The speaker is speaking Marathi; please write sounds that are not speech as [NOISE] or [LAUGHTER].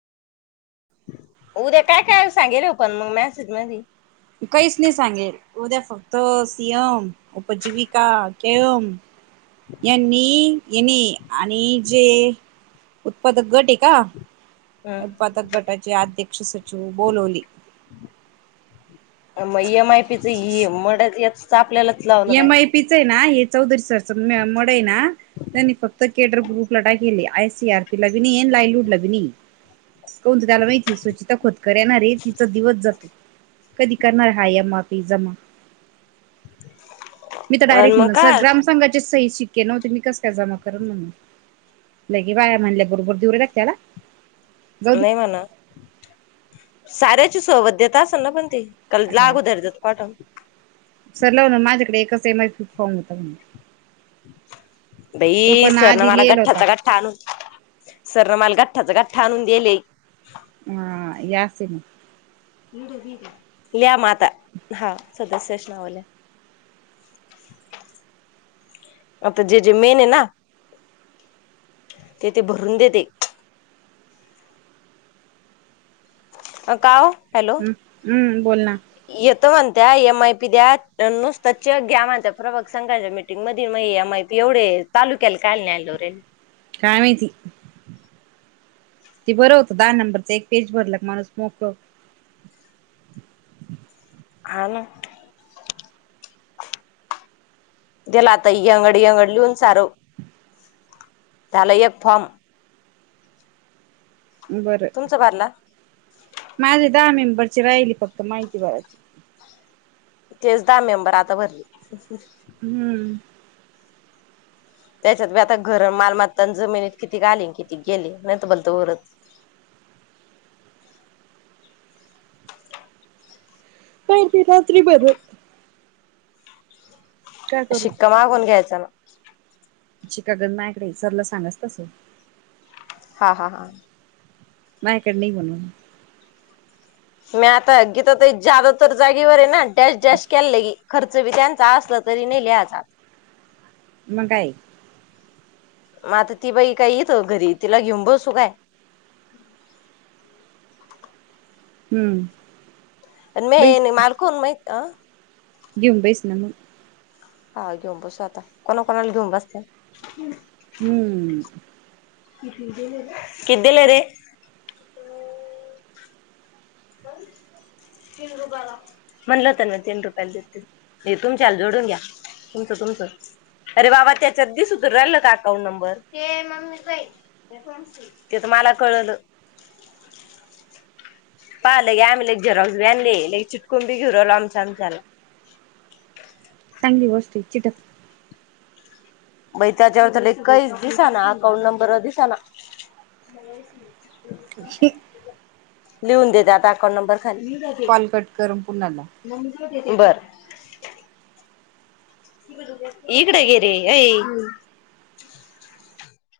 उद्या काय-काय सांगितलं पण मग मॅसेज मध्ये. काहीच नाही सांगेल. उद्या फक्त सी. एम उपजीविका के. यम यांनी येणे आणि जे उत्पादक गट आहे का. ह उत्पादक गटाचे अध्यक्ष सचिव बोलवले. मग ए. एम. आय. पीच. मड आपल्याला. एम आय पी चय नाय हे चौदरी सर मॅडम आहे ना त्यांनी फक्त केडर ग्रुपला टाकीलिया. आय सी आर पी ला बी नाई आणी लायलूडला पण नाई. कोणतर त्याला माहिती हाय सुचिता खोतकर येणार हाये तिचा दिवस जातो. कधी करणार ए हाय माफी जमा मी तर आणि डायरेक्ट मग म्हणन सर काय ग्रामसघाची ताई शिकके नव्हते मी कस काय जमा करून म्हणून लगे बाया म्हणल्या बरोबर देऊ रट्याला नाही म्ह ना. साऱ्याची सोबत देत असल ना पण ती हा सरलाव ना माझ्याकडे एकच सेम च फॉर्म होता कणी बाई सरन आधी मला लिहिला होता गठ्ठाचा गठ्ठा आणू सरन मला ग. त्याचं गठ्ठा आणून दिलेय. हा या सिन. लिया म आ. त्या हा. सदस्याच नाव ल्ह्या आता जे जे मेन आहे ना ते ते भरून देते. अ काओ हॅलो हम् हम्म बोल ना येतो म्हणतिया ए माय ते द्या नुसत चेक घ्या म्हणत्यात, प्रभाग संघाच्या मीटिंग मधे म माय एवढे तालुक्याला कायला नाही आणलं रे काय माहिती ती बरं होती.? धा नंबरच एक पेज भरला की माणूस मोकळं होतं. हा ना गेला आता यंगड यंगड लिहून सारं. झाला एक फॉर्म. बरं तुमचा भरला माझ दहा मेंबरची राहिली फक्त माहिती भरायची. तेच दहा मेंबर आता भरले. हम्म. त्याच्यातबी आता घरं, मालमत्ता, अन् जमिनीत किती घाली किती गेली नाही तर म्हणातो तो वरच. काय ते रात्री बदल? शिक्का मागून घ्यायचा ना. [UNINTELLIGIBLE] शिका काय मायकड हिसाबला सांगायचं तसं. हा हा हा. माझ्याकडं नाही म्हणून. म्या आता गीता ताई ज्यादातर जागेवर आहे ना. डॅशडॅश केलंय खर्च संविधानाचा असलं तरी न लिहायचा आता. मग काय? मग आता ती बाई काही इथं घरी, तिला घेऊन बसू काय? हम्म. आणि मे बैस आणि मालकोनू मै. आं. घेऊन बैस ना मग. हा घेऊन बसू आता, कोणा कोणाला घेऊन बसत्या? हम्म. किती दिलं रे? तीन रुपयाला. म्हणलं होतं ना तीन रुपयाला देतील. हे तुमच्याला जोडून घ्या तुमचं तुमचं. अरे बाबा त्याच्यात दिसूचं राहिलं का अकाउंट नंबर? तेच मला कळलं. पाहिलं क आम्ही लगी एक झेरॉक्सबी आणले. लय चिटकवून बी घीऊन बी आलो आमच्या आमच्याला. चांगली गोष्ट आहे चिटक मई त्याच्यावर तर लईच काहीच दिसंना. अकाउंट नंबरवर दिसंना. लिहून दे ते आता अकाउंट नंबर. खाली. कॉल कट कर अन् पुन्हा लाव. बरं. इकडं ये रे अई.